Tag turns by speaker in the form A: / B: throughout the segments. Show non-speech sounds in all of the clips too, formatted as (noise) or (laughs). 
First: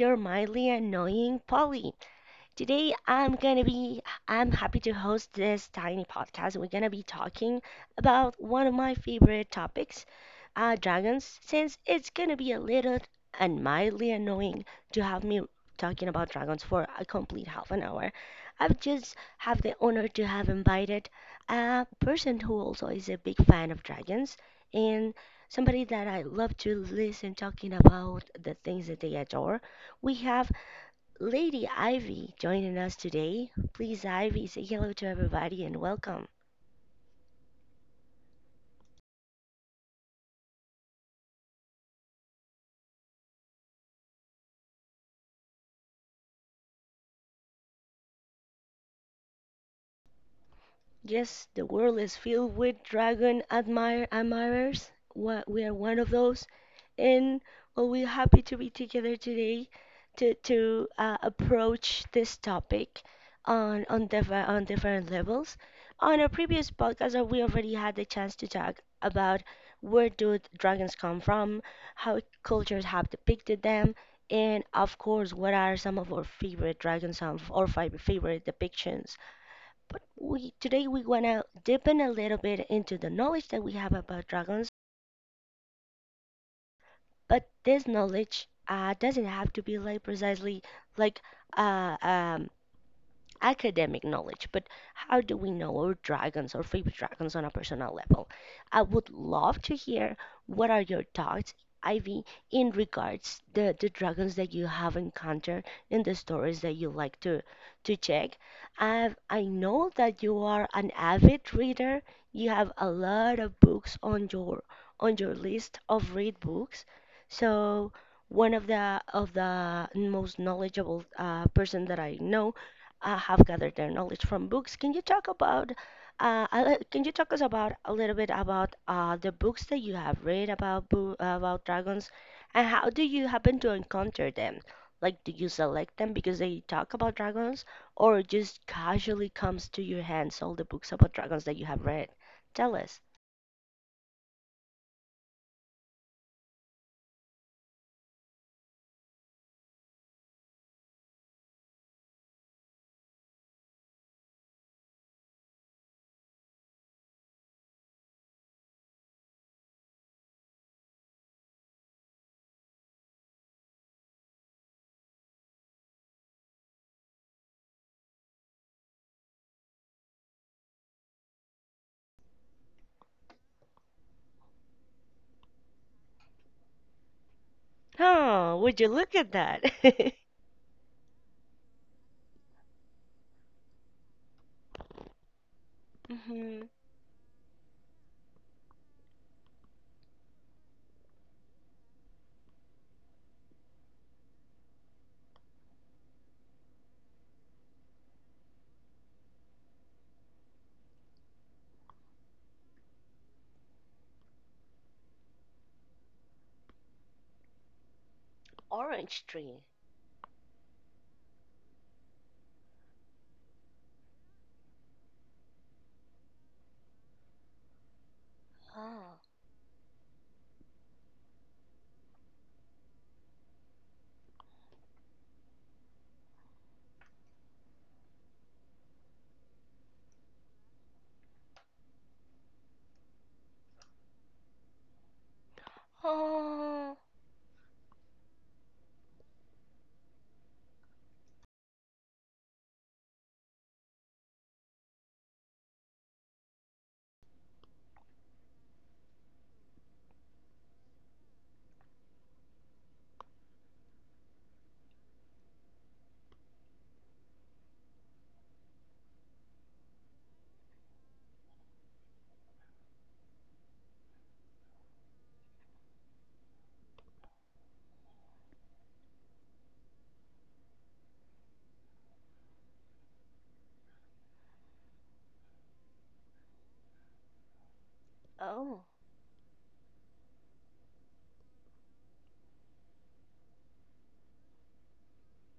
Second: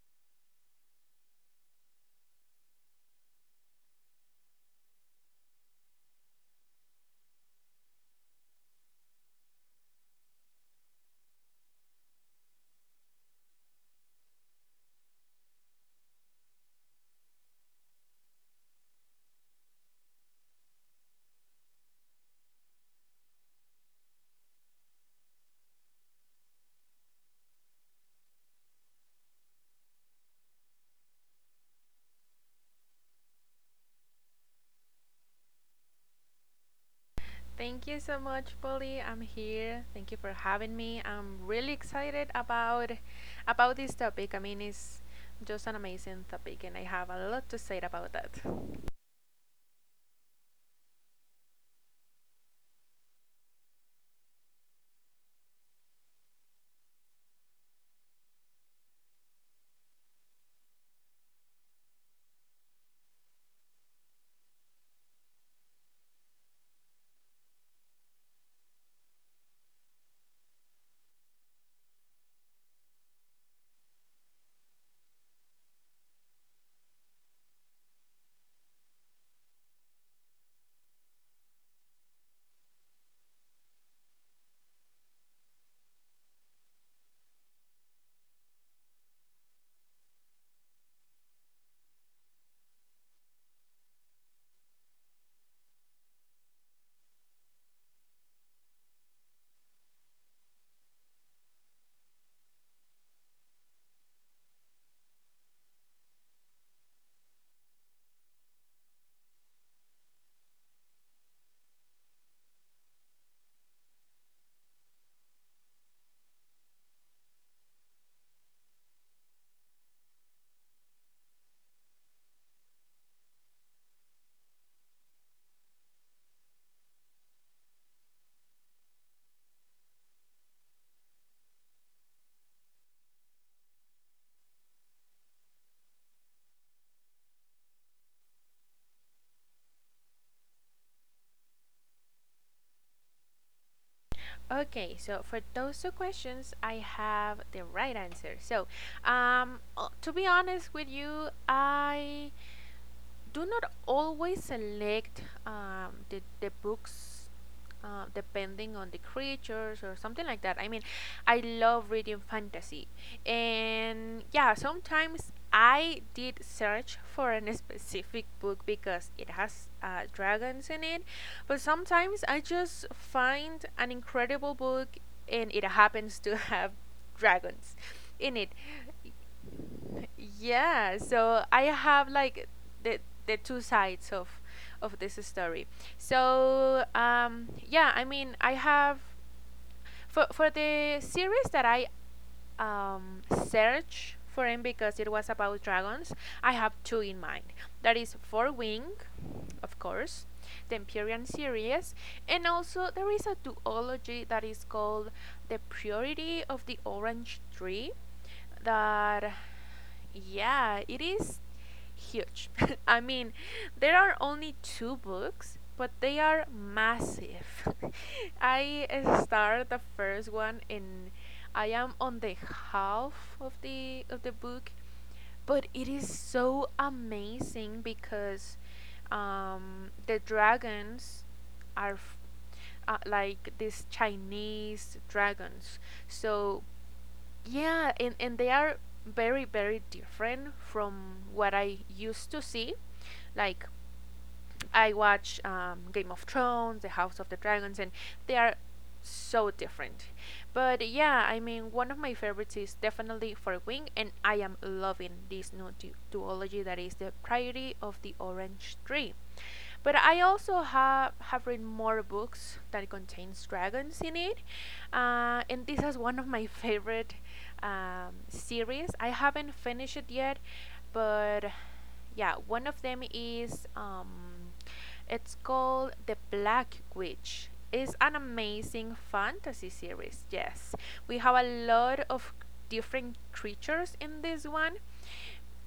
A: your mildly annoying Polly. Today I'm gonna be I'm happy to host this tiny podcast. We're gonna be talking about one of my favorite topics, dragons, since it's gonna be a little and mildly annoying to have me talking about dragons for a complete half an hour. I've just have the honor to have invited a person who also is a big fan of dragons and somebody that I love to listen talking about the things that they adore. We have Lady Ivy joining us today. Please, Ivy, say hello to everybody and welcome.
B: Thank you so much, Polly. I'm here. Thank you for having me. I'm really excited about this topic. I mean, it's just an amazing topic, and I have a lot to say about that.
A: Yes, the world is filled with dragon admirers. We are one of those, and well, we're happy to be together today to approach this topic on different levels. On our previous podcast, we already had the chance to talk about where do dragons come from, how cultures have depicted them, and of course, what are some of our favorite dragons or favorite depictions. But we wanna deepen a little bit into the knowledge that we have about dragons. But this knowledge doesn't have to be like precisely like uh, um, academic knowledge, but how do we know our dragons or favorite dragons on a personal level? I would love to hear what are your thoughts, Ivy, in regards the dragons that you have encountered in the stories that you like to check. I know that you are an avid reader. You have a lot of books on your list of read books. So one of the most knowledgeable person that I know have gathered their knowledge from books. Can you talk us about a little bit about the books that you have read about dragons, and how do you happen to encounter them? Like, do you select them because they talk about dragons, or just casually comes to your hands all the books about dragons that you have read? Tell us.
B: Okay, so for those two questions, I have the right answer. So, to be honest with you, I do not always select the books depending on the creatures or something like that. I mean, I love reading fantasy, and yeah, sometimes I did search for a (laughs) specific book because it has dragons in it, but sometimes I just find an incredible book and it happens to (laughs) have dragons in it.
A: Oh, would you look at that? (laughs)
B: Yeah, so I have like the the two sides of this story.
A: Hmm.
B: So yeah, I mean I have for the series that I search for him because it was about dragons, I have two in mind. That is Four Wing, of course, the Empyrean series, and also there is a duology that is called The Purity of the Orange Tree.
A: Orange tree.
B: That, yeah, it is huge. (laughs) I mean, there are only two books, but they are massive. (laughs) I
A: Oh.
B: started the first one, and I am on the half of the book, but it is so amazing because the dragons are like these Chinese dragons. So
A: Oh.
B: yeah and they are very very different from what I used to see, like I watch Game of Thrones, The House of the Dragons, and they are so different. But yeah, I mean, one of my favorites is definitely For Wing, and I am loving this new duology that is the Priority of the Orange Tree. But I also have read more books that contains dragons in it, and this is one of my (laughs) favorite series. I haven't finished it yet, but yeah, one of them is it's called The Black Witch. It's an
A: Oh.
B: amazing fantasy series. Yes, we have a lot of different creatures in this one,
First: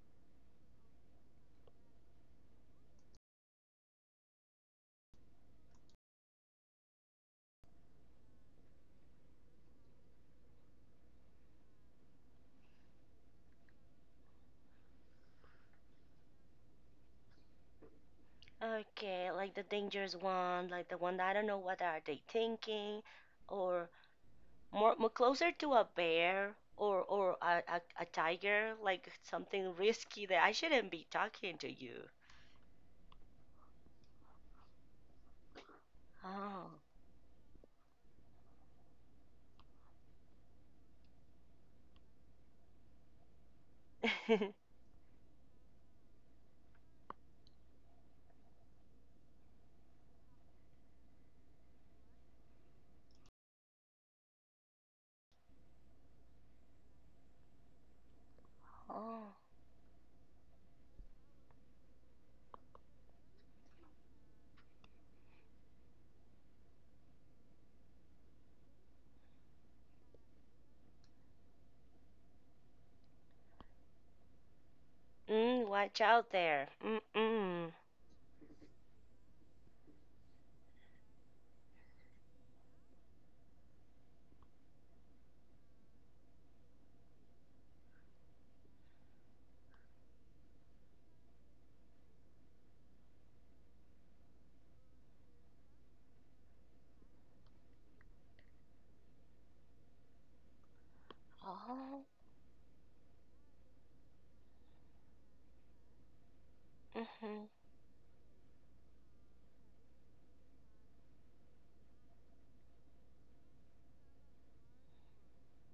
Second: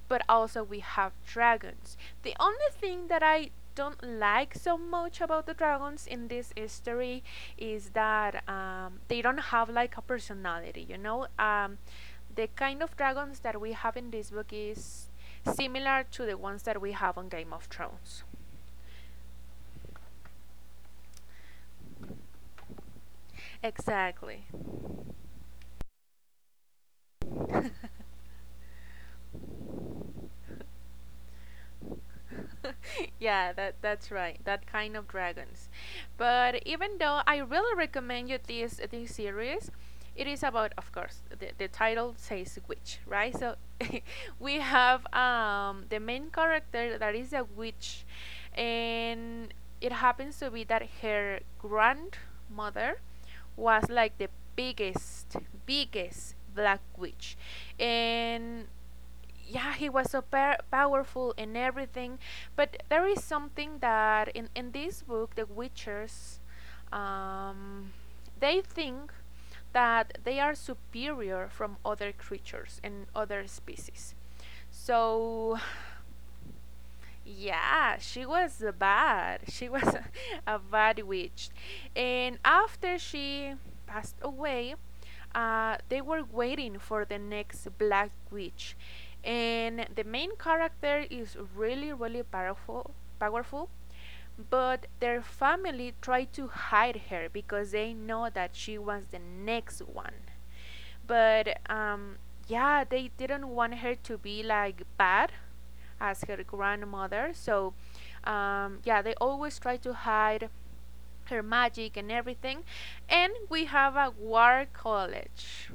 B: but also we have dragons. The only thing that I don't like so much about the dragons in this story is that they don't have like a personality, you know? The kind of dragons that we have in this book is similar to the ones that we have on Game of Thrones.
A: Okay, like the dangerous one, like the one that I don't know what are they thinking, or
B: Exactly.
A: more closer to a bear or a, a tiger, like something risky that I shouldn't be talking to you.
B: (laughs) Yeah, that's right. That kind of dragons. But
A: Oh.
B: even though I really recommend you this series, it is about, of course, the title says witch, right? So (laughs) we
A: (laughs)
B: have the main character that is a witch, and it happens to be that her grandmother was like the biggest, biggest black witch, and
A: Oh.
B: yeah he was so powerful in everything, but there is something that in this book the witchers um, they think that they are superior from other creatures and other species. So
A: Watch out there. Mm-mm.
B: yeah, she was bad. She was (laughs) a bad witch. And after she passed away, they were waiting for the next black witch. And the main character is really, really powerful. Powerful, but their family tried to hide her because they know that she was the next one. But
A: Oh.
B: yeah, they didn't want her to be like bad as her
A: Mm-hmm.
B: grandmother. So yeah, they always try to hide her magic and everything. And we have a war college,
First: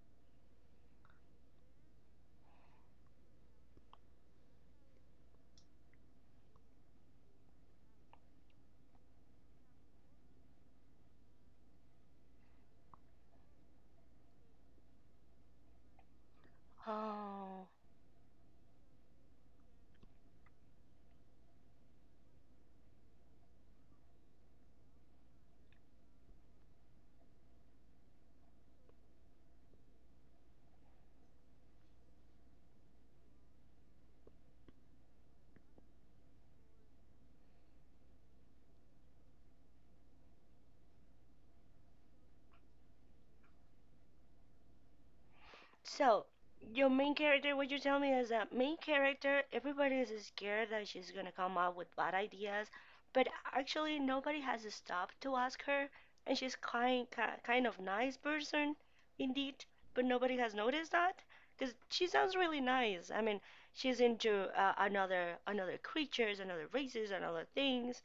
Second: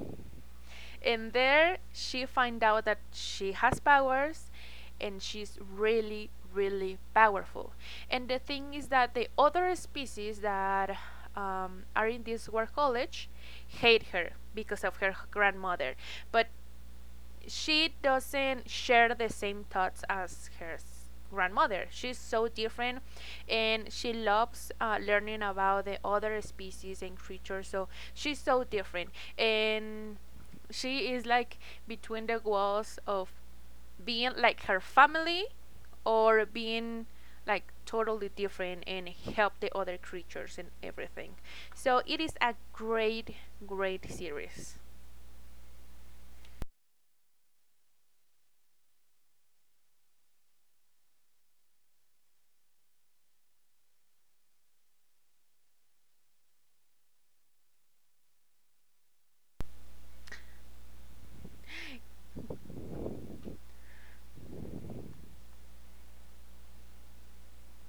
B: and there she finds out that she has powers, and she's really really powerful, and the thing is that the other species that are in this war college hate her because of her grandmother, but
A: Oh.
B: she doesn't share the same thoughts as her grandmother. She's so different, and she loves learning about the other species and creatures. So she's so different, and she is like between the walls of being like her family or being like totally different and help the other creatures and everything. So it is a great, great series.
A: So, your main character, what you tell me is that main character, everybody is scared that she's gonna come up with bad ideas, but actually nobody has stopped to ask her, and she's kind of nice person, indeed, but nobody has noticed that because she sounds really nice. I mean, she's into another creatures, another races, another things.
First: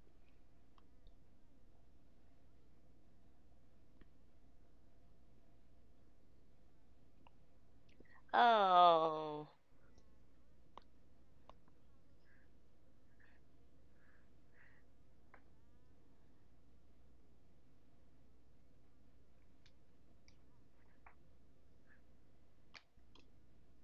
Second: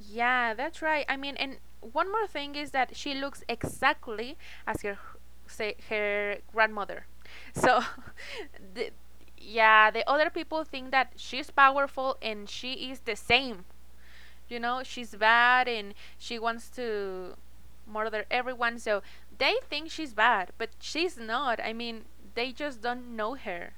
B: Yeah, that's right. I mean, and one more thing is that she looks exactly as her say her grandmother. So, (laughs) the,
A: Oh.
B: yeah, the other people think that she's powerful and she is the same. You know, she's bad and she wants to murder everyone. So they think she's bad, but she's not. I mean, they just don't know her.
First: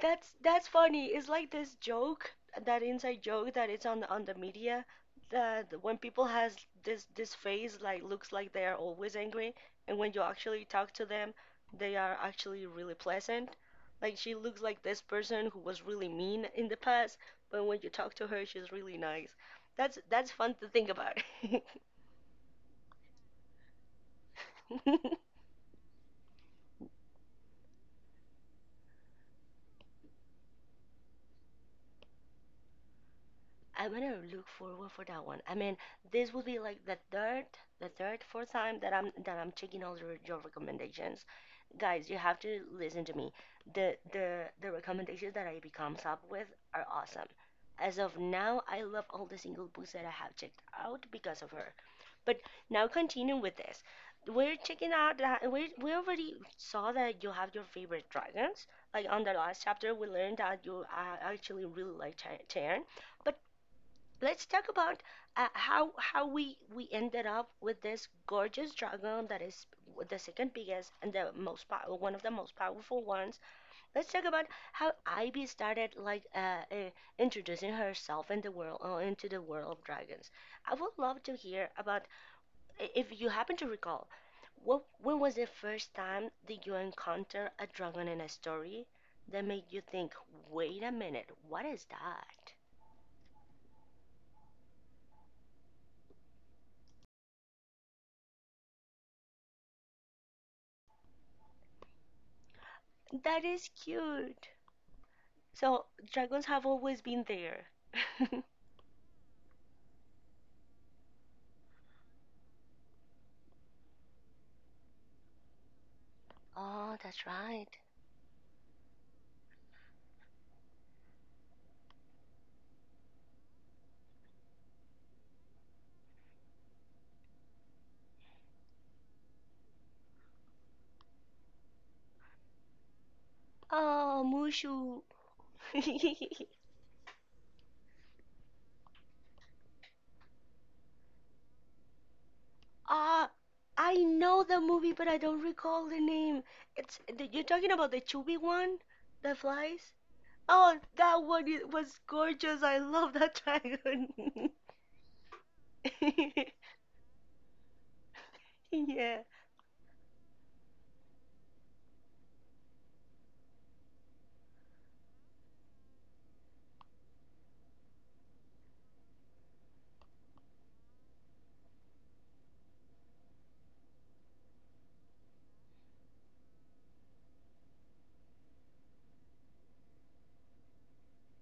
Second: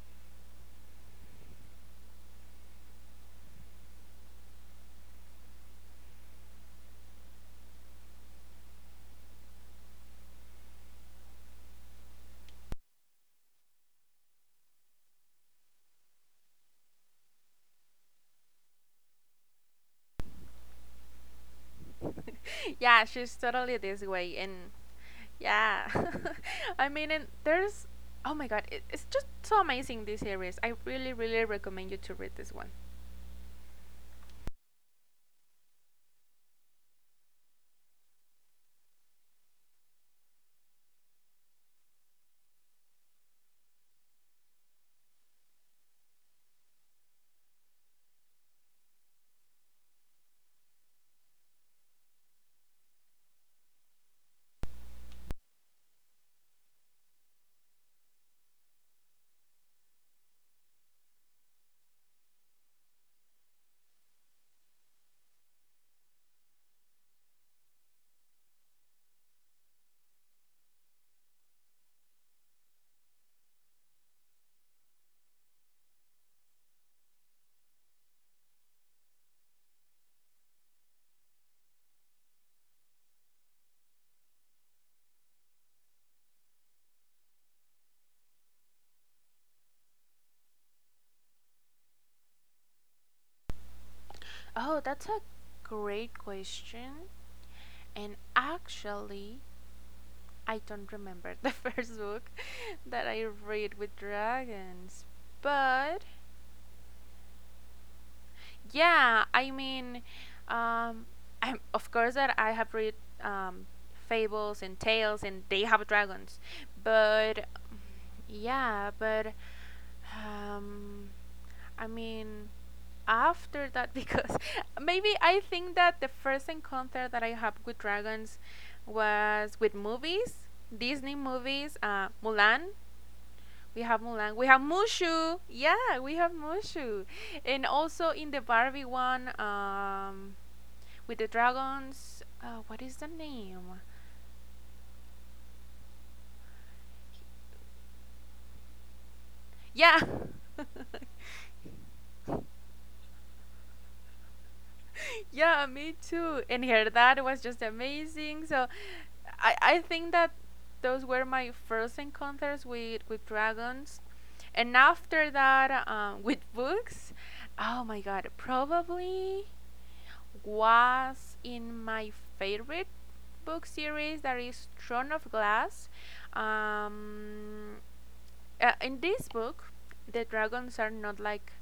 A: That's funny. It's like this joke, that inside joke that it's on the media that when people has this face like looks like they are always angry, and when you actually talk to them, they are actually really pleasant. Like she looks like this person who was really mean in the past, but when you talk to her, she's really nice. That's fun to think about.
B: Yeah, she's totally this way, and
A: (laughs)
B: yeah, (laughs) I mean, and there's oh my god, it's just so amazing this series. I really, really recommend you to read this one.
A: I'm gonna look forward for that one. I mean, this would be like the third, fourth time that I'm checking all your recommendations. Guys, you have to listen to me. The recommendations that I become up with are awesome. As of now, I love all the single books that I have checked out because of her. But now continue with this. We're checking out that we already saw that you have your favorite dragons. Like on the last chapter, we learned that you actually really like Chern. But let's talk about how we ended up with this gorgeous dragon that is the second biggest and one of the most powerful ones. Let's talk about how Ivy started like introducing herself in the world into the world of dragons. I would love to hear about if you happen to recall. When was the first time that you encounter a dragon in a story that made you think, wait a minute, what is that?
B: Oh, that's a great question, and actually, I don't remember the (laughs) first book that I
A: That
B: read
A: is
B: with
A: cute.
B: dragons,
A: So
B: but
A: dragons have always been there.
B: yeah, I mean, um, I of course that I have read um, fables and tales, and they have dragons,
A: Oh, that's
B: but
A: right.
B: yeah, but um, I mean, after that, (laughs) because maybe I think that the first encounter that I had with dragons was with movies, Disney movies, Mulan. We have Mulan.
A: Oh,
B: We have
A: Mushu.
B: Mushu. Yeah, we have
A: (laughs)
B: Mushu. And also in the Barbie one, with the dragons. What is the
A: Ah,
B: name?
A: I know the movie, but I don't recall the name. You're talking about the chubby one that flies?
B: Yeah.
A: Oh, that one was gorgeous. I love that dragon.
B: (laughs) Yeah, me too. And
A: (laughs)
B: her dad was just amazing. So
A: Yeah.
B: I think that those were my first encounters with dragons. And after that, with books, oh my god, probably was in my favorite book series that is Throne of Glass. Um, in this book, the dragons are not like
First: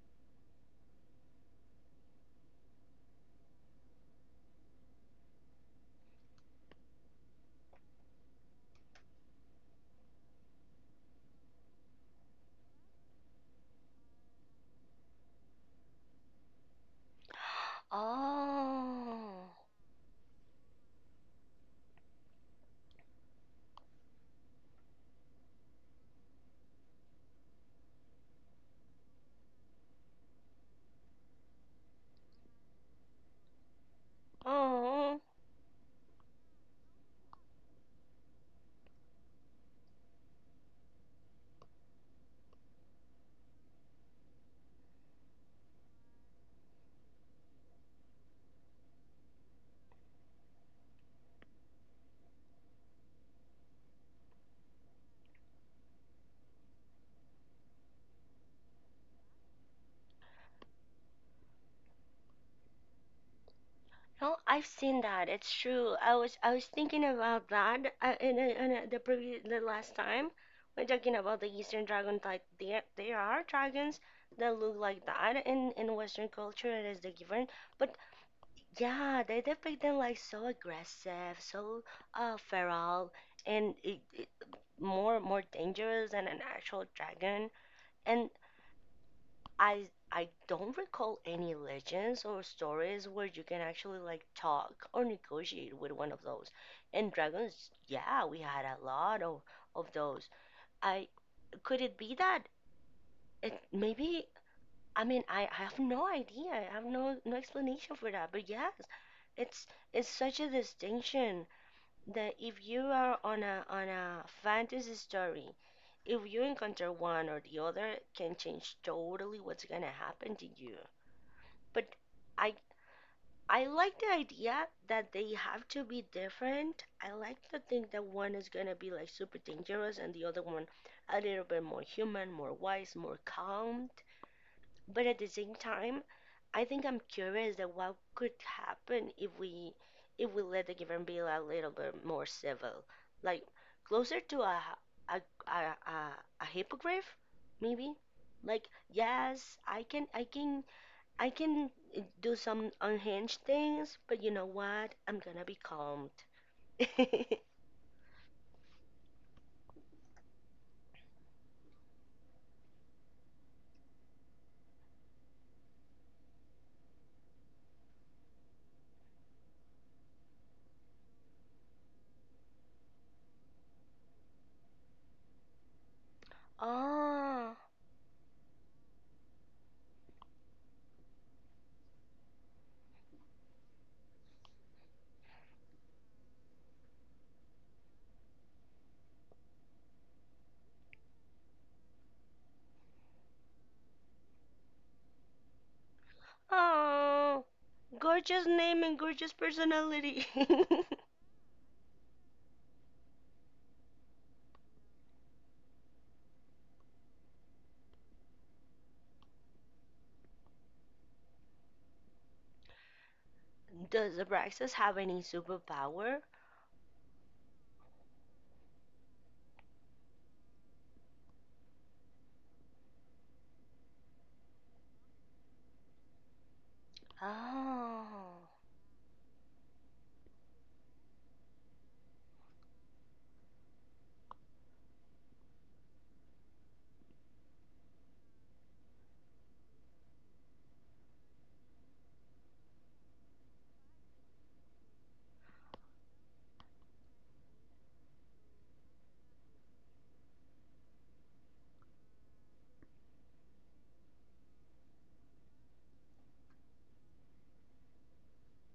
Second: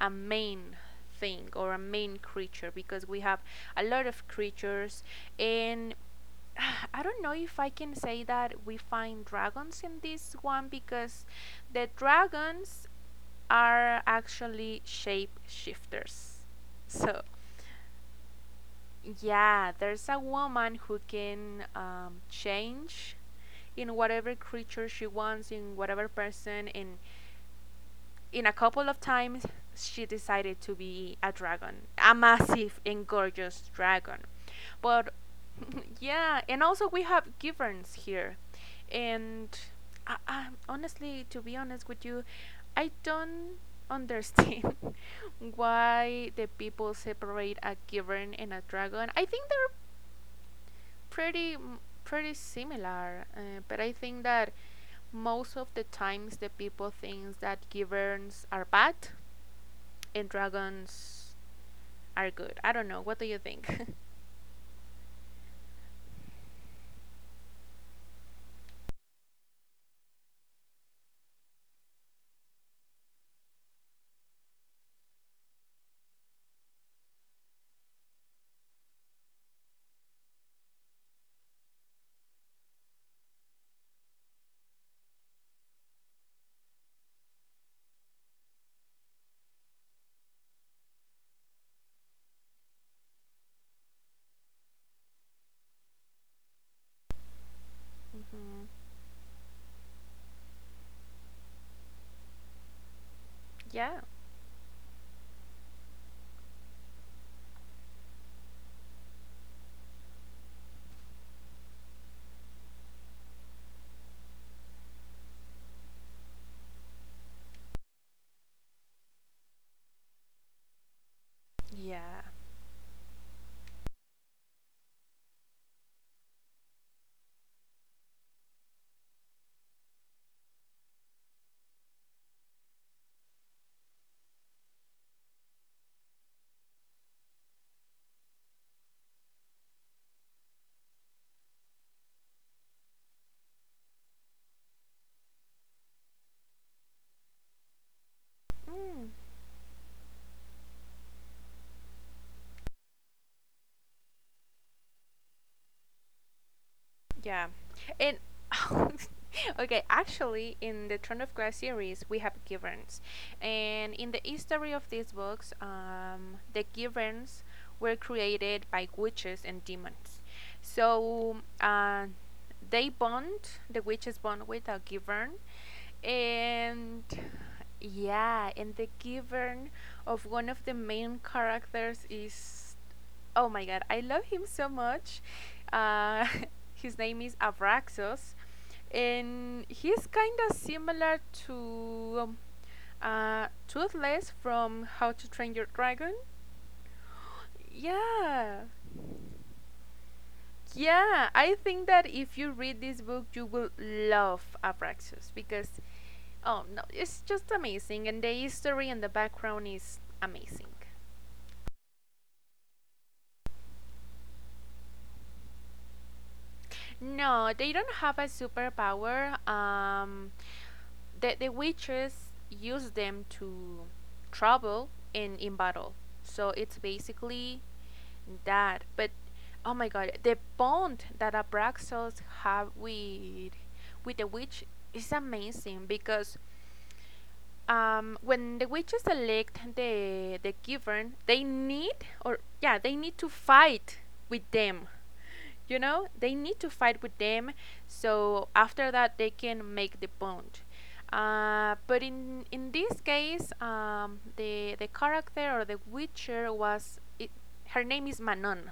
B: a main thing or a main creature because we have a lot of creatures, and (sighs) I don't know if I can say that we find dragons in this one because the dragons are actually shape shifters. So
A: Oh.
B: yeah, there's a woman who can change in whatever creature she wants, in whatever person, and in a couple of times she decided to be a dragon, a massive and gorgeous dragon. But
A: Oh.
B: (laughs) yeah, and also we have Giverns here, and I, honestly, to be honest with you, I don't understand (laughs) why the people separate a Givern and a dragon. I think they're pretty pretty similar, but I think that most of the times the people think that Giverns are bad and dragons are good. I don't know. What do you think? (laughs)
A: No, I've seen that. It's true. I was thinking about that the last time when talking about the Eastern dragon. Like there are dragons that look like that in Western culture. It is the given, but yeah, they depict them like so aggressive, so feral, and more dangerous than an actual dragon. And I don't recall any legends or stories where you can actually like talk or negotiate with one of those. And dragons, yeah, we had
B: hmm
A: a lot of those. I Could it be that it
B: Yeah.
A: maybe, I mean, I have no idea. I have no explanation for that. But yes, it's it's such a distinction that if you are on a fantasy story, if you encounter one or the other, can change totally what's gonna happen to you, but
B: Yeah.
A: I I like the idea that they have to be different. I like to think that one is gonna be like super dangerous and the other one a little bit more human, more wise, more calm. But at the same time, I think I'm curious that what could happen if we let the given be a little bit more civil, like closer to a a, a, a hippogriff, maybe. Like
B: Mm.
A: yes, I can do some unhinged things, but you know what? I'm gonna be calmed. (laughs)
B: Yeah. And (laughs) okay, actually, in the Throne of Glass series, we have Giverns. And in the history of these books, the Giverns were created by witches and demons. So they bond, the witches bond with a Givern. And
A: Oh,
B: yeah, and the Givern of one of the main characters is oh my god, I love him so much. Uh, (laughs) his name is Avraxos, and he's kind of similar to Toothless from How to Train Your Dragon.
A: oh, gorgeous
B: Yeah,
A: name and gorgeous personality. (laughs)
B: yeah, I think that if you read this book, you will love Avraxos because, oh no, it's just amazing, and the history and the background is amazing.
A: Does Abraxas have any superpower?
B: No, they don't have a superpower. That the witches use them to travel and in battle. So it's basically
A: Oh,
B: that. But oh my god, the bond that Abraxas have with the witch is amazing because when the witches elect the given, they need or yeah, they need to fight with them. You know, they need to fight with them, so after that they can make the bond. But in this case the character or the witcher was it, her name is Manon.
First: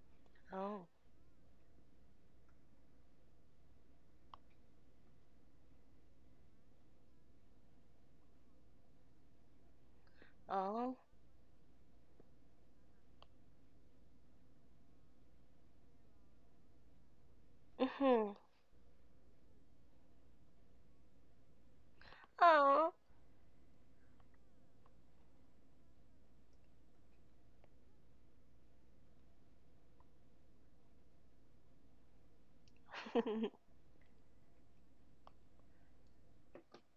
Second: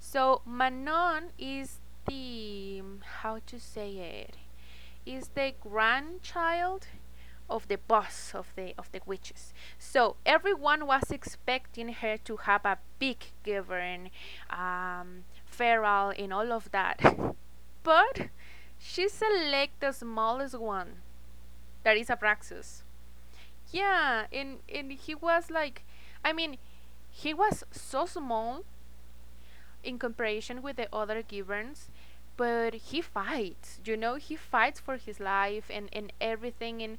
B: So
A: oh,
B: Manon is the how to say it is the grandchild of the boss of the witches. So
A: oh,
B: everyone was expecting her to have a big given, feral and all of that. (laughs) But
A: mm-hmm.
B: she selected the smallest one, that is Abraxas.
A: Oh.
B: Yeah, and he was like I mean he was so small in comparison with the other Gibbons, but he
A: (laughs)
B: fights. You know, he fights for his life and everything. And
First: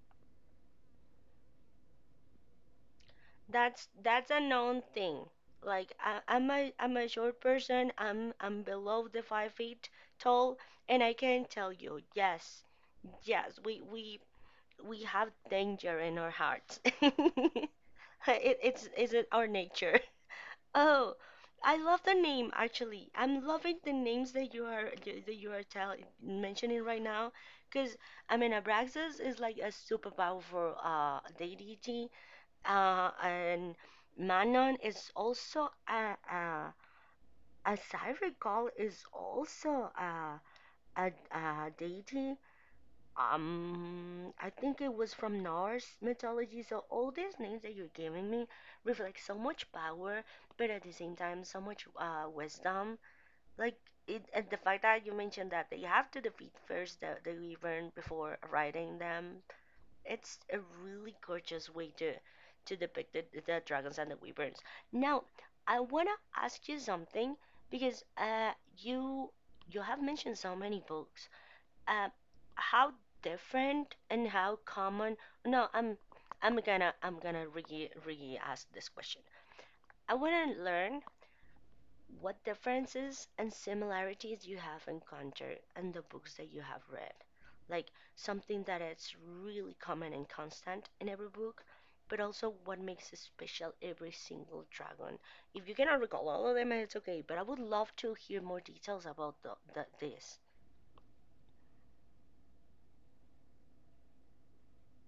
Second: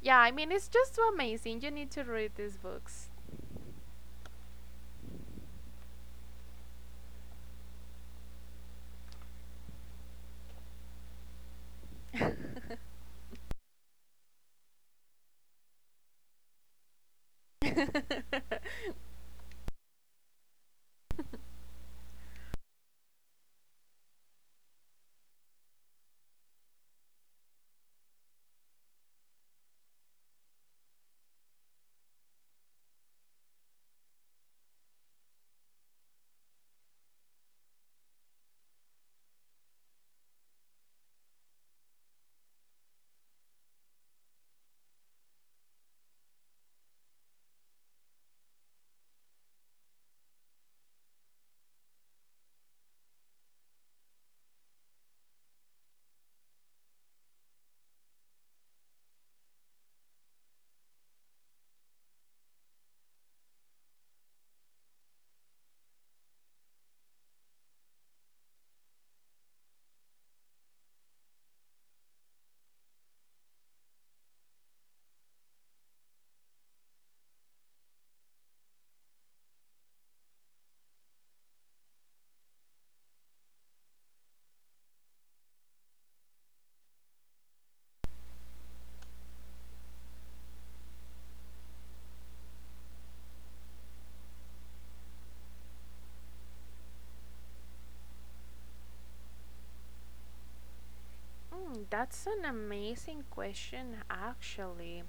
B: yeah, I mean, it's just so amazing. You need to read these books.
A: That's a known thing. Like I'm a short person. I'm below the 5 feet tall, and I can tell you, yes, yes, we have danger in our hearts. (laughs) It,
B: (laughs)
A: it's is it our nature? Oh, I love the name actually. I'm loving the names that you are telling mentioning right now, because I mean Abraxas is like a super powerful deity, and Manon is also a as I recall is also a deity. I think it was from Norse mythology. So all these names that you're giving me reflect so much power, but at the same time, so much wisdom. Like and the fact that you mentioned that they have to defeat first the wyvern before riding them. It's a really gorgeous way to depict the dragons and the wyverns. Now, I wanna ask you something because you you have mentioned so many books, uh, how different and how common. No, I'm gonna re ask this question. I want to learn what differences and similarities you have encountered in the books that you have read, like something that is really common and constant in every book, but also what makes it special every single dragon. If you cannot recall all of them, it's okay, but I would love to hear more details about this.
B: Mm, that's an amazing question, actually.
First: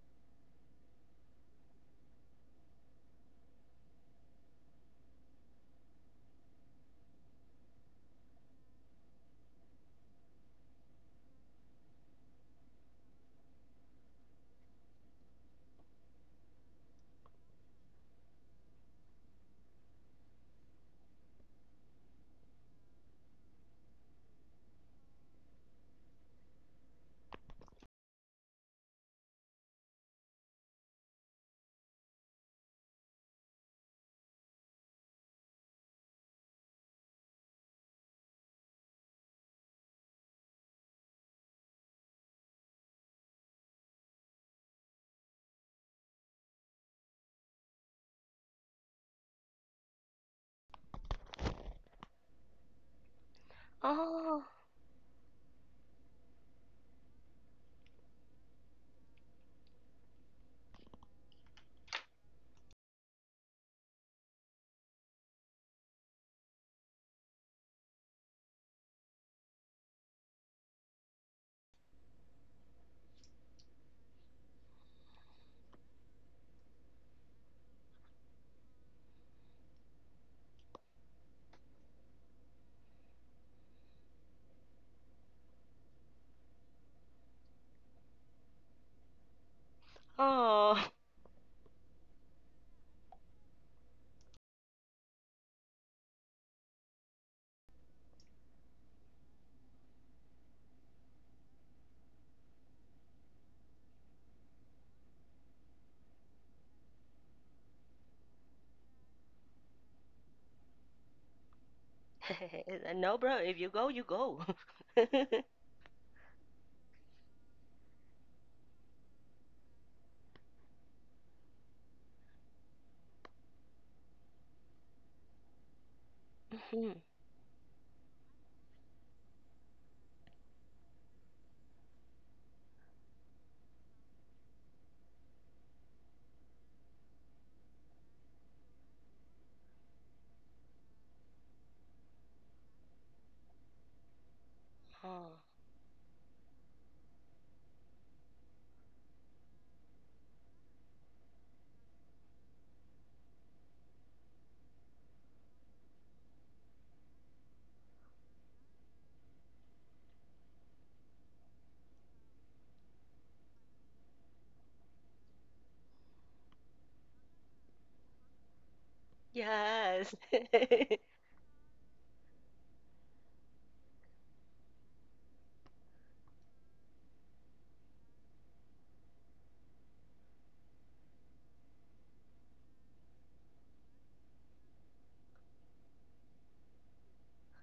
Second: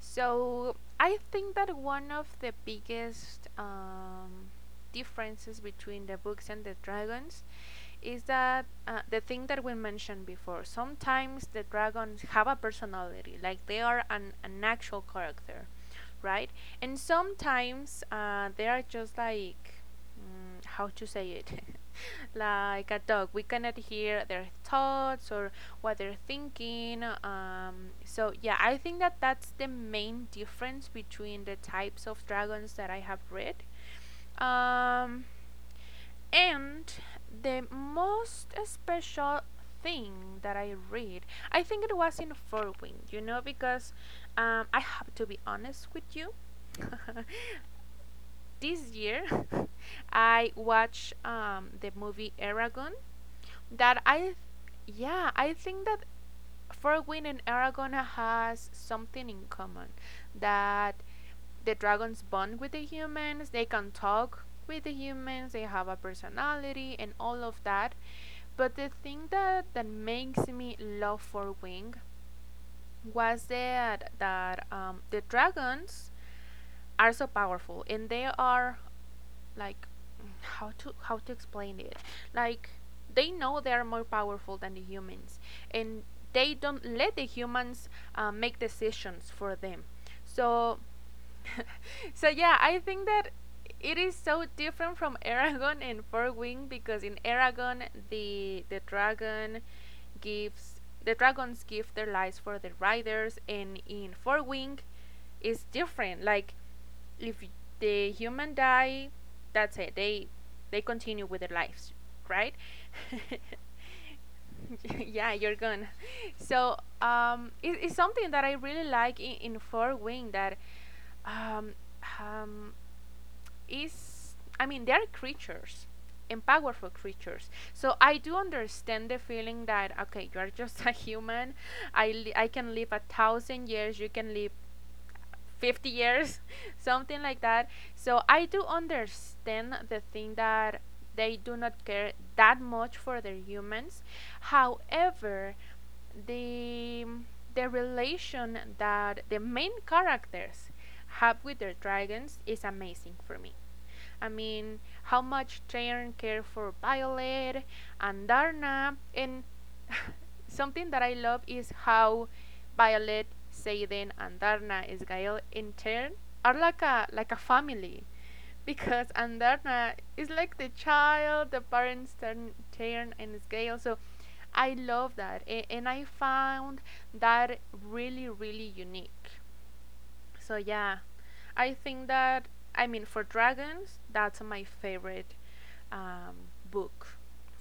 B: So I think that one of the biggest differences between the books and the dragons is that the thing that we mentioned before sometimes the dragons have a personality, like they are an actual character, right, and sometimes they are just like mm, how to say it (laughs) like a dog. We cannot hear their thoughts or what they're thinking. So yeah, I think that that's the main difference between the types of dragons that I have read. um, and the most special thing that I read, I think it was in Forwing, you know, because I have to be honest with you. (laughs) This year, (laughs) I watched the movie Eragon, that I,
A: Oh.
B: yeah, I think that Forwin and Aragona has something in common. That the dragons bond with the humans, they can talk with the humans, they have a personality and all of that. But the thing that makes me love Forwing was that the dragons are so powerful and they are like how to explain it, like they know they are more powerful than the humans, and they don't let the humans make decisions for them. So
A: Oh,
B: (laughs) yeah, I think that it is so different from (laughs) Aragon and Four Wing because in Aragon the dragon gives, the dragons give their lives for the riders, and in Four Wing is different. Like, if the human die, that's it. They continue with their lives, right?
A: (laughs) No, bro.
B: (laughs)
A: If you go, you go.
B: (laughs)
A: (laughs)
B: yeah, you're gone. So it's something that I really like in Four Wing. That um, um, is, I mean, they are creatures and powerful
A: Mhm.
B: creatures. So I do understand the feeling that, okay, you are just (laughs) a human. I, I can live a thousand years, you can live 50 years, (laughs) something like that. So I do understand the thing that they do not care that much for their humans.
A: Oh.
B: However, the relation that the main characters have with their dragons is amazing for me. I mean, how much Tyrion care for Violet and Darna, and (laughs) something that I love is how Violet, Seiden, and Darna Isgail in turn are like a family, because
A: Yes.
B: Andarna is like
A: (laughs)
B: the child, the parents turn and Isgael. So I love that, and I found that really really unique. So yeah, I think that, I mean, for dragons, that's my favorite um, book,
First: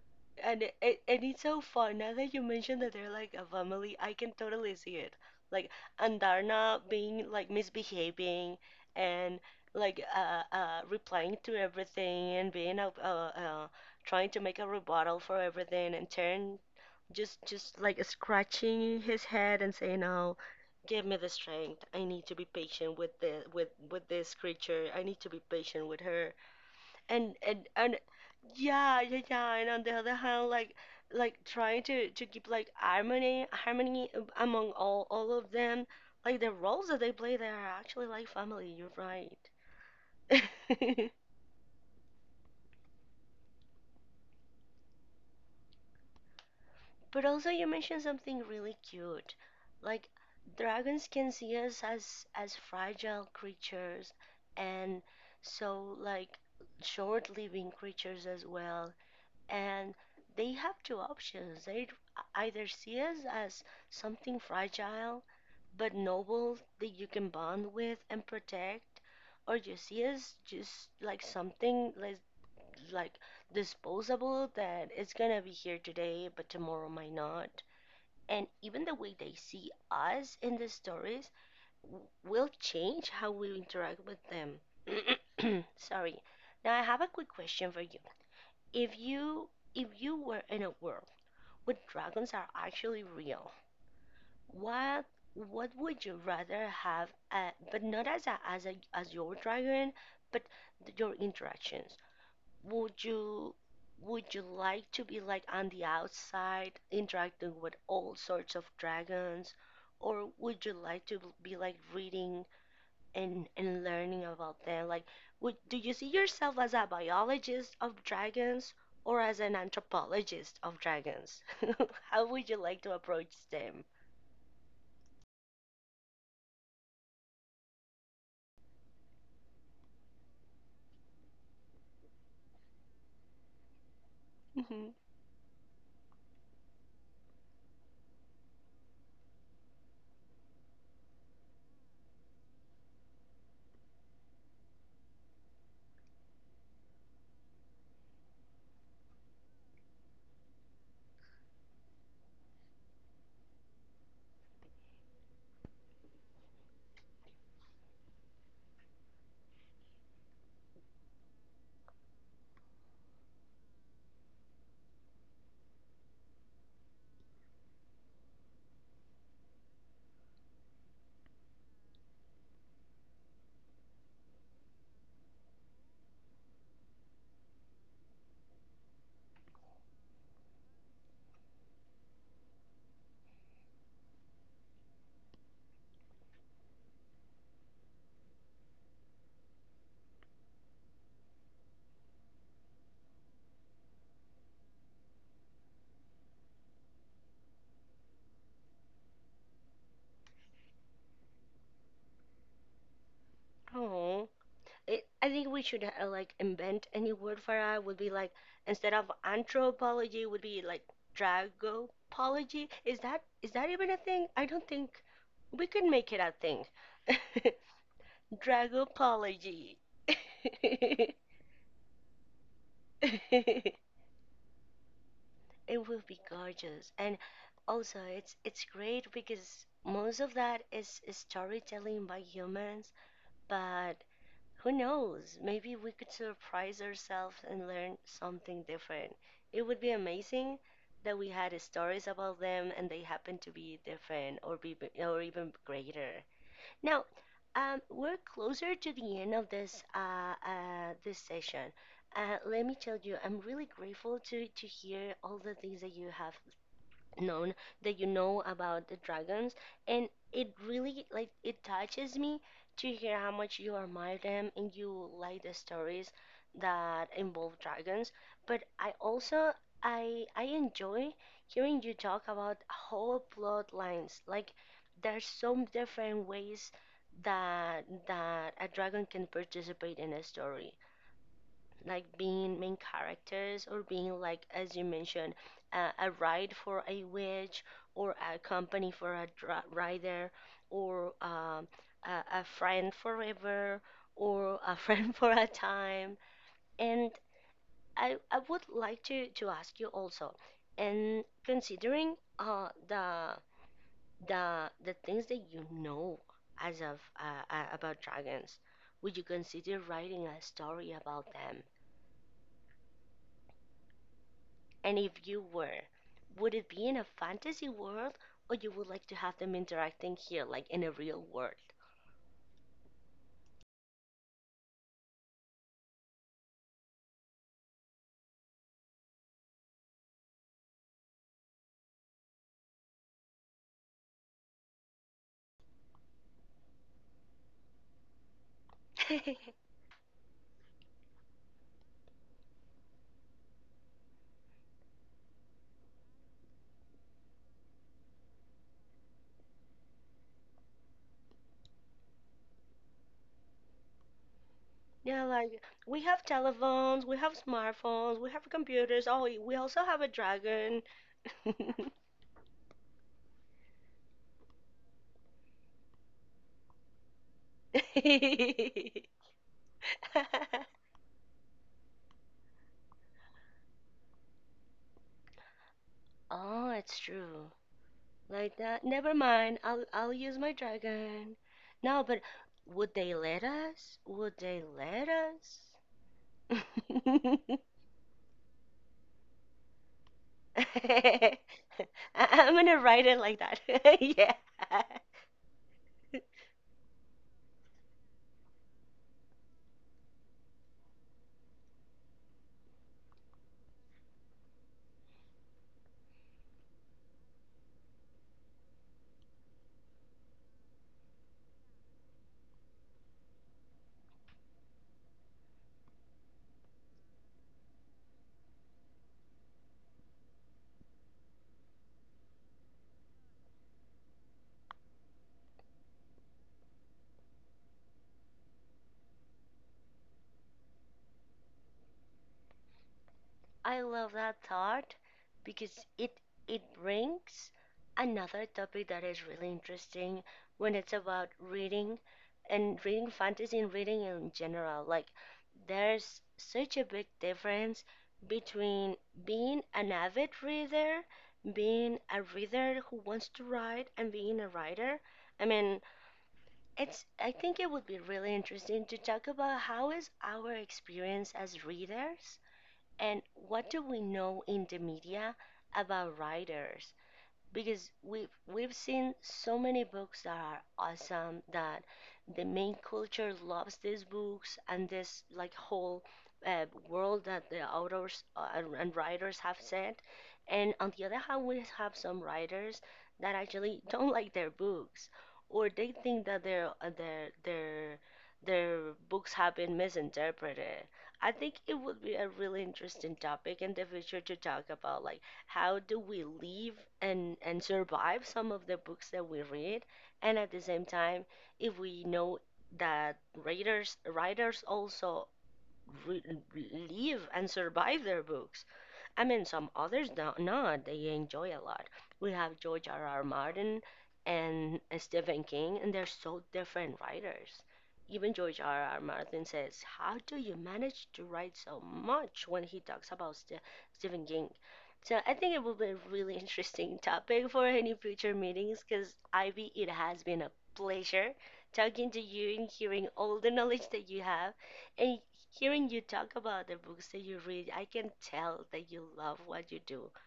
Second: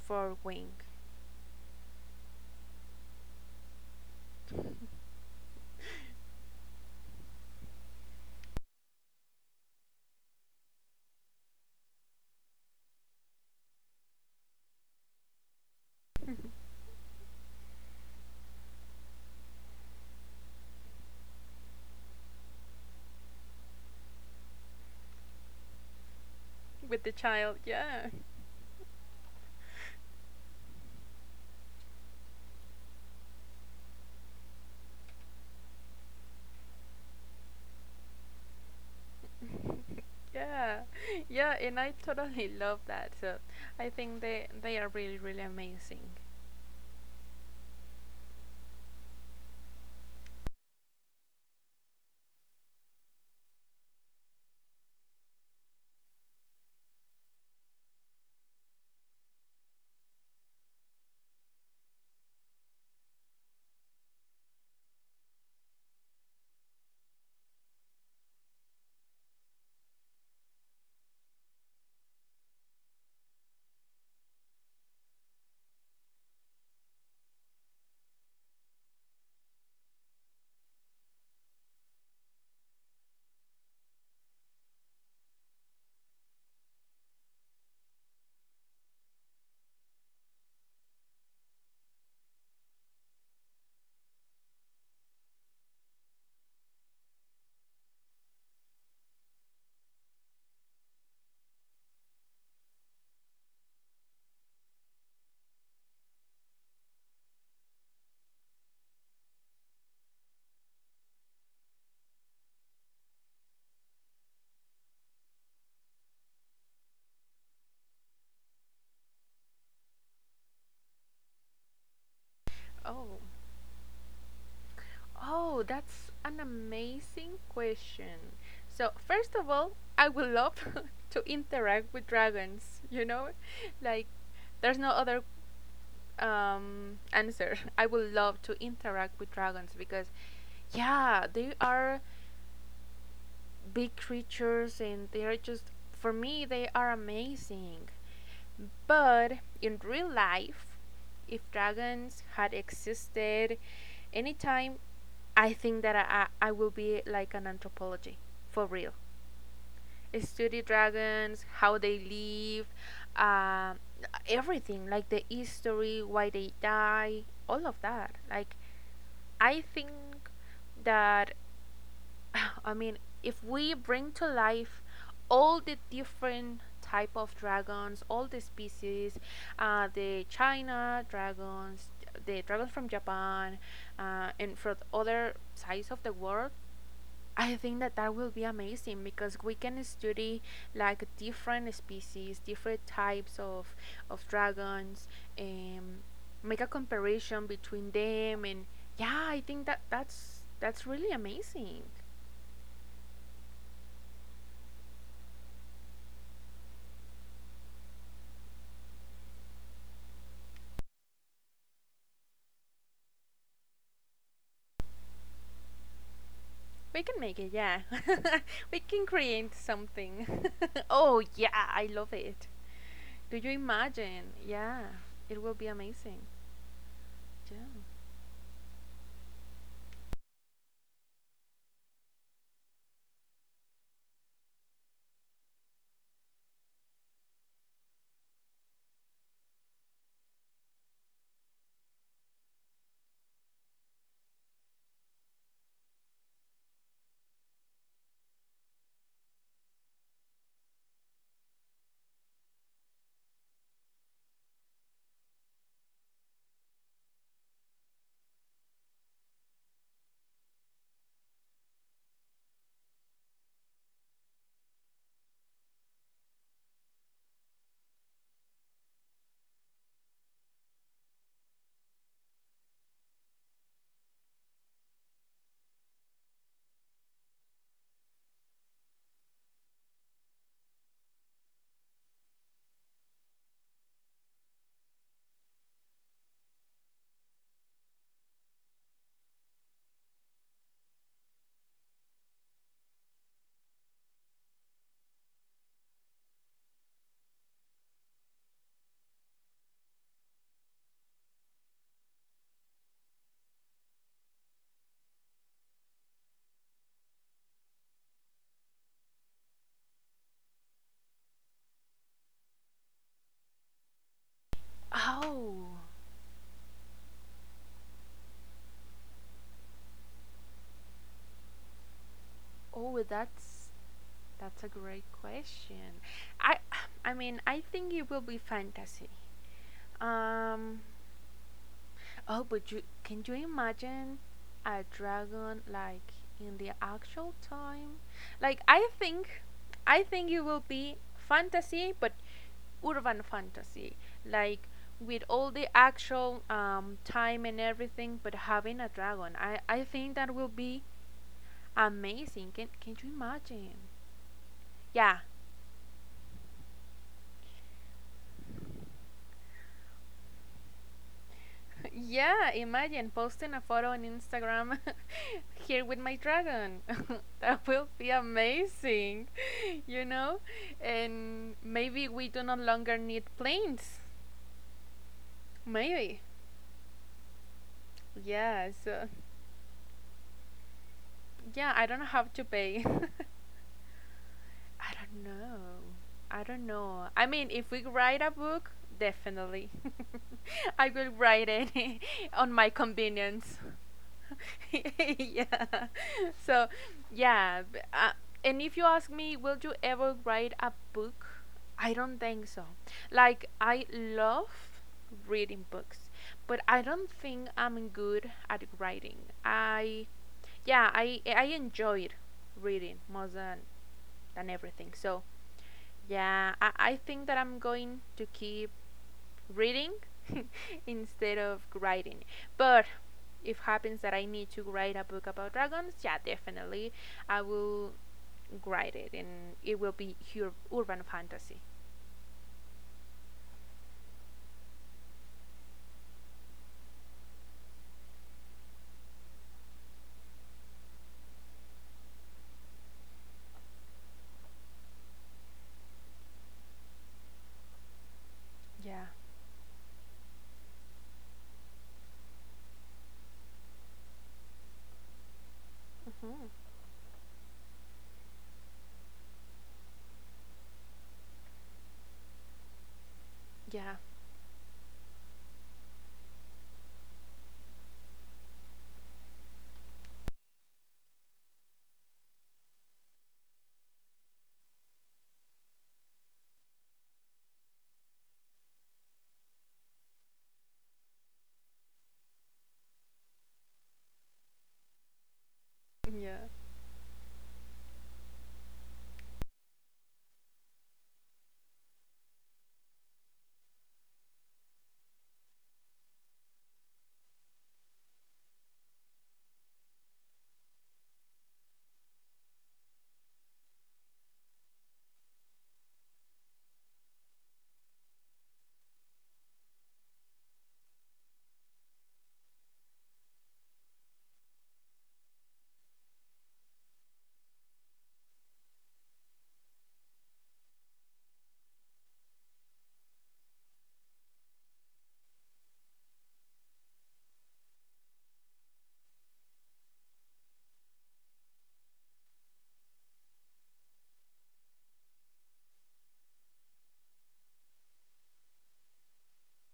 B: for
A: and
B: Wing.
A: it, it, and it's so fun now that you mentioned that they're like a family. I can totally see it, like Andarna being like misbehaving and like replying to everything and being trying to make a rebuttal for everything, and turn just like scratching his head and saying no, give me the strength, I need to be patient with the with this creature, I need to be patient with her.
B: With the
A: and
B: child.
A: and and
B: Yeah.
A: yeah, yeah, yeah, and on the other hand, like trying to keep like harmony among all of them, like the roles that they play, they are actually like family, you're right.
B: Yeah, yeah, and I totally love that. So I think they are really really amazing.
A: (laughs) But also you mentioned something really cute, like dragons can see us as fragile creatures, and so like short living creatures as well, and they have two options. They either see us as something fragile but noble that you can bond with and protect, or you see us just like something like disposable that it's gonna be here today but tomorrow might not. And even the way they see us in the stories will change how we interact with them. (clears throat) Sorry. Now I have a quick question for you. If you if you were in a world where dragons are actually real, what what would you rather have? But not as a, as your dragon, but your interactions. Would you would you like to be like on the outside, interacting with all sorts of dragons, or would you like to be like reading and learning about them. Like, would do you see yourself as a biologist of dragons or as an anthropologist of dragons? (laughs) How would you like to approach
B: Oh,
A: them?
B: oh, that's an amazing question. So first of all, I would love (laughs) to interact with dragons. You know, like,
A: Hmm
B: there's no other answer. (laughs) I would love to interact with dragons because yeah, they are big creatures and they are just, for me, they are amazing. But in real life, if dragons had existed anytime, I think that I will be like an anthropology, for real, study dragons, how they live, um, everything, like the history, why they die, all of that. Like, I think that (sighs) (laughs) I mean, if we bring to life all the different type of dragons, all the species, the China dragons, the dragons from Japan, and from other sides of the world, I think that that will be amazing because we can study like different species, different types of dragons, and make a comparison between them. And yeah, I think that that's really amazing.
A: Oh, I think we should like invent a new word for it. Would be like instead of anthropology, would be like dragopology. Is that even a thing? I don't think we can make it a thing.
B: We can make it, yeah.
A: (laughs)
B: (laughs) we can create
A: Dragopology.
B: something. (laughs) oh, yeah, I love it. Do you
A: (laughs)
B: imagine? Yeah, it will be
A: It will be
B: amazing.
A: gorgeous. And
B: Yeah.
A: also it's great because most of that is storytelling by humans, but who knows? Maybe we could surprise ourselves and learn something different. It would be amazing that we had stories about them and they happen to be different or be or even greater. Now, we're closer to the end of this this session. Let me tell you, I'm really grateful to hear all the things that you have known that you know about the dragons, and it really like it touches me to hear how much you admire them and you like the stories that involve dragons, but I also I enjoy hearing you talk about whole plot lines. Like, there's some different ways that that a dragon can participate in a story, like being main characters or being, like as you mentioned, a ride for a witch, or a company for a rider, or a friend forever, or a (laughs) friend for a time. And I would like to ask you also, and considering the the things that you know as of about dragons, would you consider writing a story about them? And if you were,
B: Oh,
A: would it be in a fantasy world, or you would like to have them interacting here, like in a real world?
B: oh, that's a great question. I, I mean, I think it will be fantasy. Um, Oh, but you can you imagine a dragon like in the actual time? Like, I think,
A: (laughs)
B: I think it will be fantasy but urban fantasy. Like, with all the actual time and everything but having a dragon. I think that will be amazing. Can you imagine? Yeah.
A: Yeah, like we have telephones, we have smartphones, we have computers. Oh, we also have a dragon. (laughs)
B: Yeah, imagine posting a photo on Instagram (laughs) here with my dragon. (laughs) that will be amazing, (laughs) you know? And maybe we do no longer need planes. Maybe.
A: Oh, it's true. Like
B: Yeah,
A: that.
B: so
A: Never mind. I'll use my dragon.
B: yeah, I don't
A: No, but
B: have to pay.
A: would
B: (laughs)
A: they let us? Would they
B: I
A: let
B: don't know. I
A: us?
B: don't know. I mean,
A: (laughs)
B: if we write a book, definitely.
A: (laughs)
B: (laughs) I will
A: I-
B: write it (laughs) on
A: I'm
B: my
A: gonna write it like that.
B: convenience.
A: (laughs) Yeah.
B: (laughs) yeah. So, yeah. And if you ask me, will you ever write a book? I don't think so. Like, I love reading books, but I don't think I'm good at writing. I, yeah, I enjoyed reading more than and everything. So, yeah, I think that I'm going to keep reading (laughs) instead of writing. But if happens that I need to write a book about dragons, yeah, definitely I will write it, and it will be urban fantasy.
A: I love that thought because it brings another topic that is really interesting when it's about reading and reading fantasy and reading in general. Like there's such a big difference between
B: Yeah.
A: being an avid reader, being a reader who wants to write, and being a writer. I mean,
B: Hmm.
A: it's I think it would be really interesting to talk about how is our experience as readers and what do we
B: Yeah.
A: know in the media about writers, because we've seen so many books that are awesome, that the main culture loves these books and this like whole world that the authors and writers have set. And on the other hand, we have some writers that actually (laughs) don't like their books, or they think that their
B: Yeah.
A: their their books have been misinterpreted. I think it would be a really interesting topic in the future to talk about, like, how do we live and survive some of the books that we read, and at the same time, if we know that writers also re- live and survive their books. I mean, some others don't not. They enjoy a lot. We have George R. R. Martin and Stephen King, and they're so different writers. Even George R. R. Martin says, "How do you manage to write so much?" when he talks about Stephen King. So I think it will be a really (laughs) interesting topic for any future meetings. Because, Ivy, it has been a pleasure talking to you and hearing all the knowledge that you have. And hearing you talk about the books that you read, I can tell that you love what you do. (laughs)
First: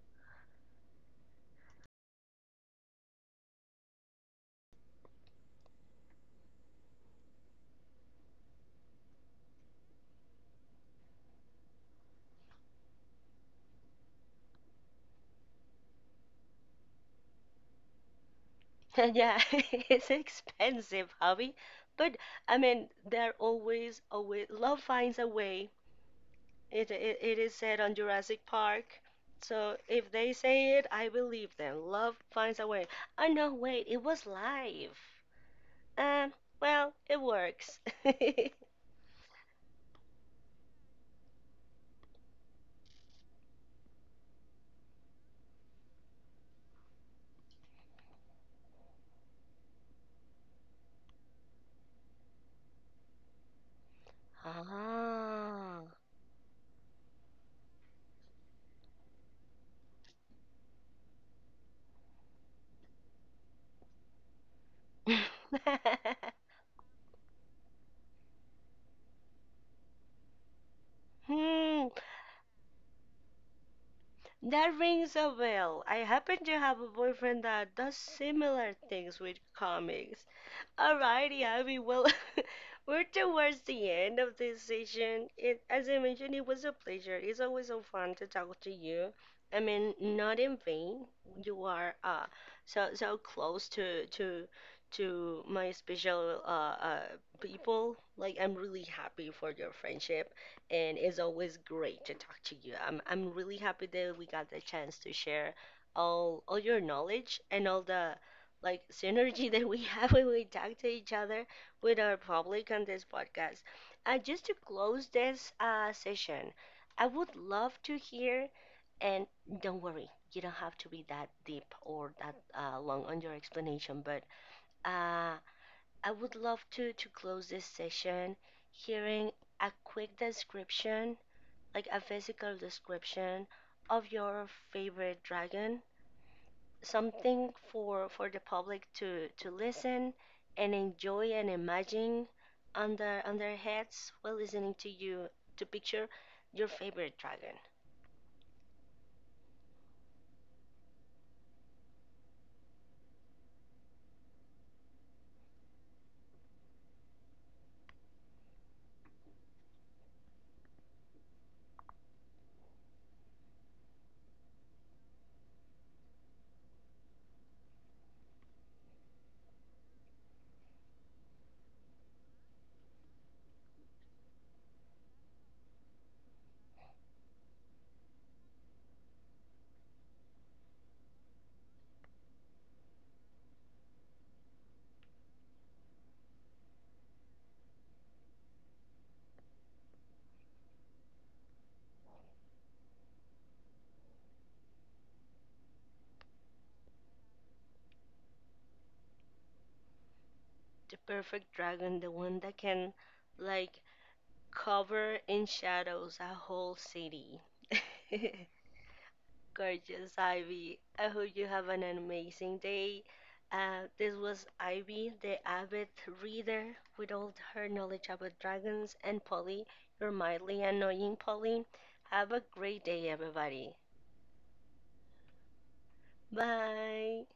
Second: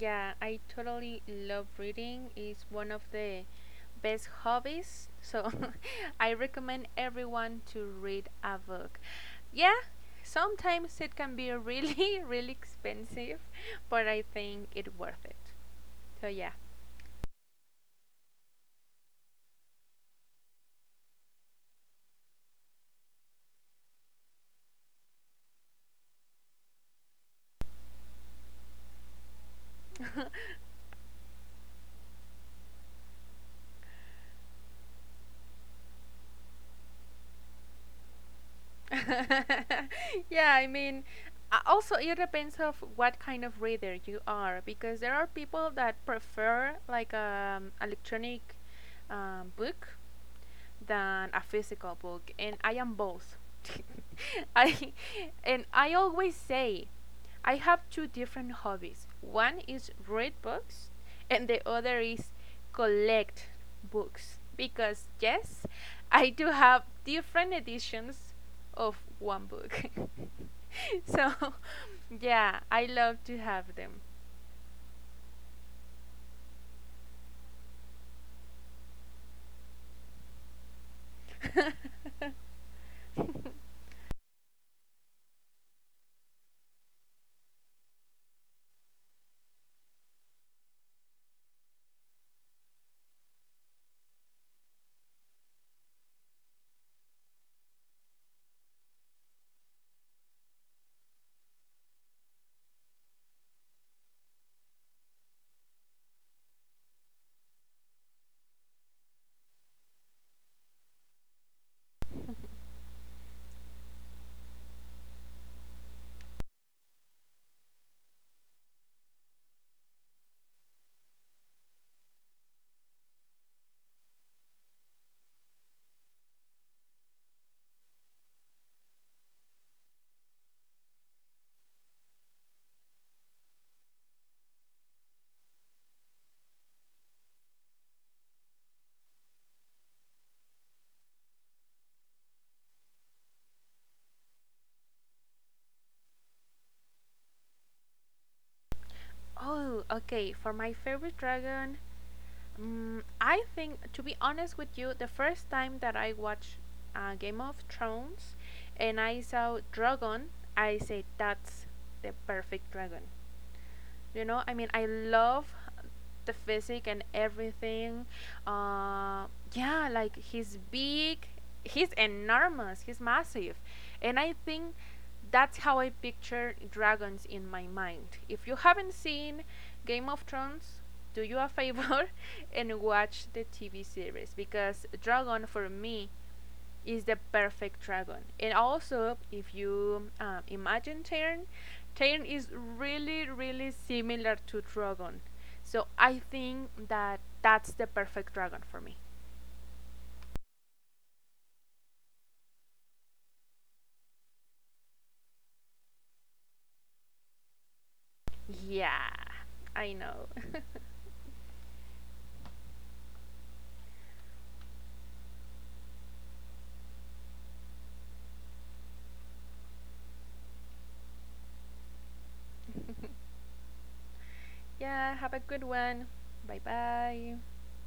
B: Yeah, I totally love reading. It's one of the best hobbies. So (laughs) I recommend everyone to read a book. Yeah, sometimes it can be really, (laughs) really expensive, but I think it worth it. So yeah.
A: Yeah, (laughs) it's an expensive hobby, but I mean, there always a way. Love finds a way. It is said on Jurassic Park. So if they say it, I believe them. Love finds a way. Oh no, wait, it was live. Um, well, it works.
B: (laughs) yeah, I mean, also it depends of what kind of reader you are, because there are people that prefer like electronic book than a physical book, and I am both. (laughs)
A: (laughs)
B: I and
A: Ah.
B: I always say I have two different hobbies. One is read books, and the other is collect books. Because, yes, I do
A: (laughs)
B: have different editions of one book. (laughs) so,
A: Hmm,
B: yeah, I love to have them.
A: that rings a bell. I happen to have a boyfriend that does similar things with comics. Alrighty, Abby. Well,
B: (laughs)
A: (laughs) we're towards the end of this session. It, as I mentioned, it was a pleasure. It's always so fun to talk to you. I mean, not in vain. You are so close to my special uh people. Like, I'm really happy for your friendship, and it's always great to talk to you. I'm really happy that we got the chance to share all your knowledge and all the like synergy that we (laughs) have when we talk to each other with our public on this podcast. And just to close this session, I would love to hear, and don't worry, you don't have to be that deep or that long on your explanation, but uh, I would love to close this session hearing a quick description, like a physical description of your favorite dragon, something for the public to listen and enjoy and imagine on their heads while listening to you, to picture your favorite dragon.
B: oh, okay. For my favorite dragon, mm, I think, to be honest with you, the first time that I watched Game of Thrones and I saw dragon, I said that's the perfect dragon. You know, I mean, I love the physique and everything. uh yeah, like, he's big, he's enormous, he's massive, and I think that's how I picture dragons in my mind. If you haven't seen Game of Thrones, do you a favor (laughs) and watch the TV series, because dragon for me is the perfect dragon. And also, if you imagine Tern, Tern is really, really similar to dragon. So I think that that's the perfect dragon for me.
A: The perfect dragon, the one that can like cover in shadows a whole city. (laughs)
B: Yeah, I know. (laughs)
A: Gorgeous, Ivy. I hope you have an amazing day. This was Ivy, the avid reader, with all her knowledge about dragons, and Polly, your mildly annoying Polly. Have a great day, everybody.
B: Yeah, have a good one. Bye bye.
A: Bye.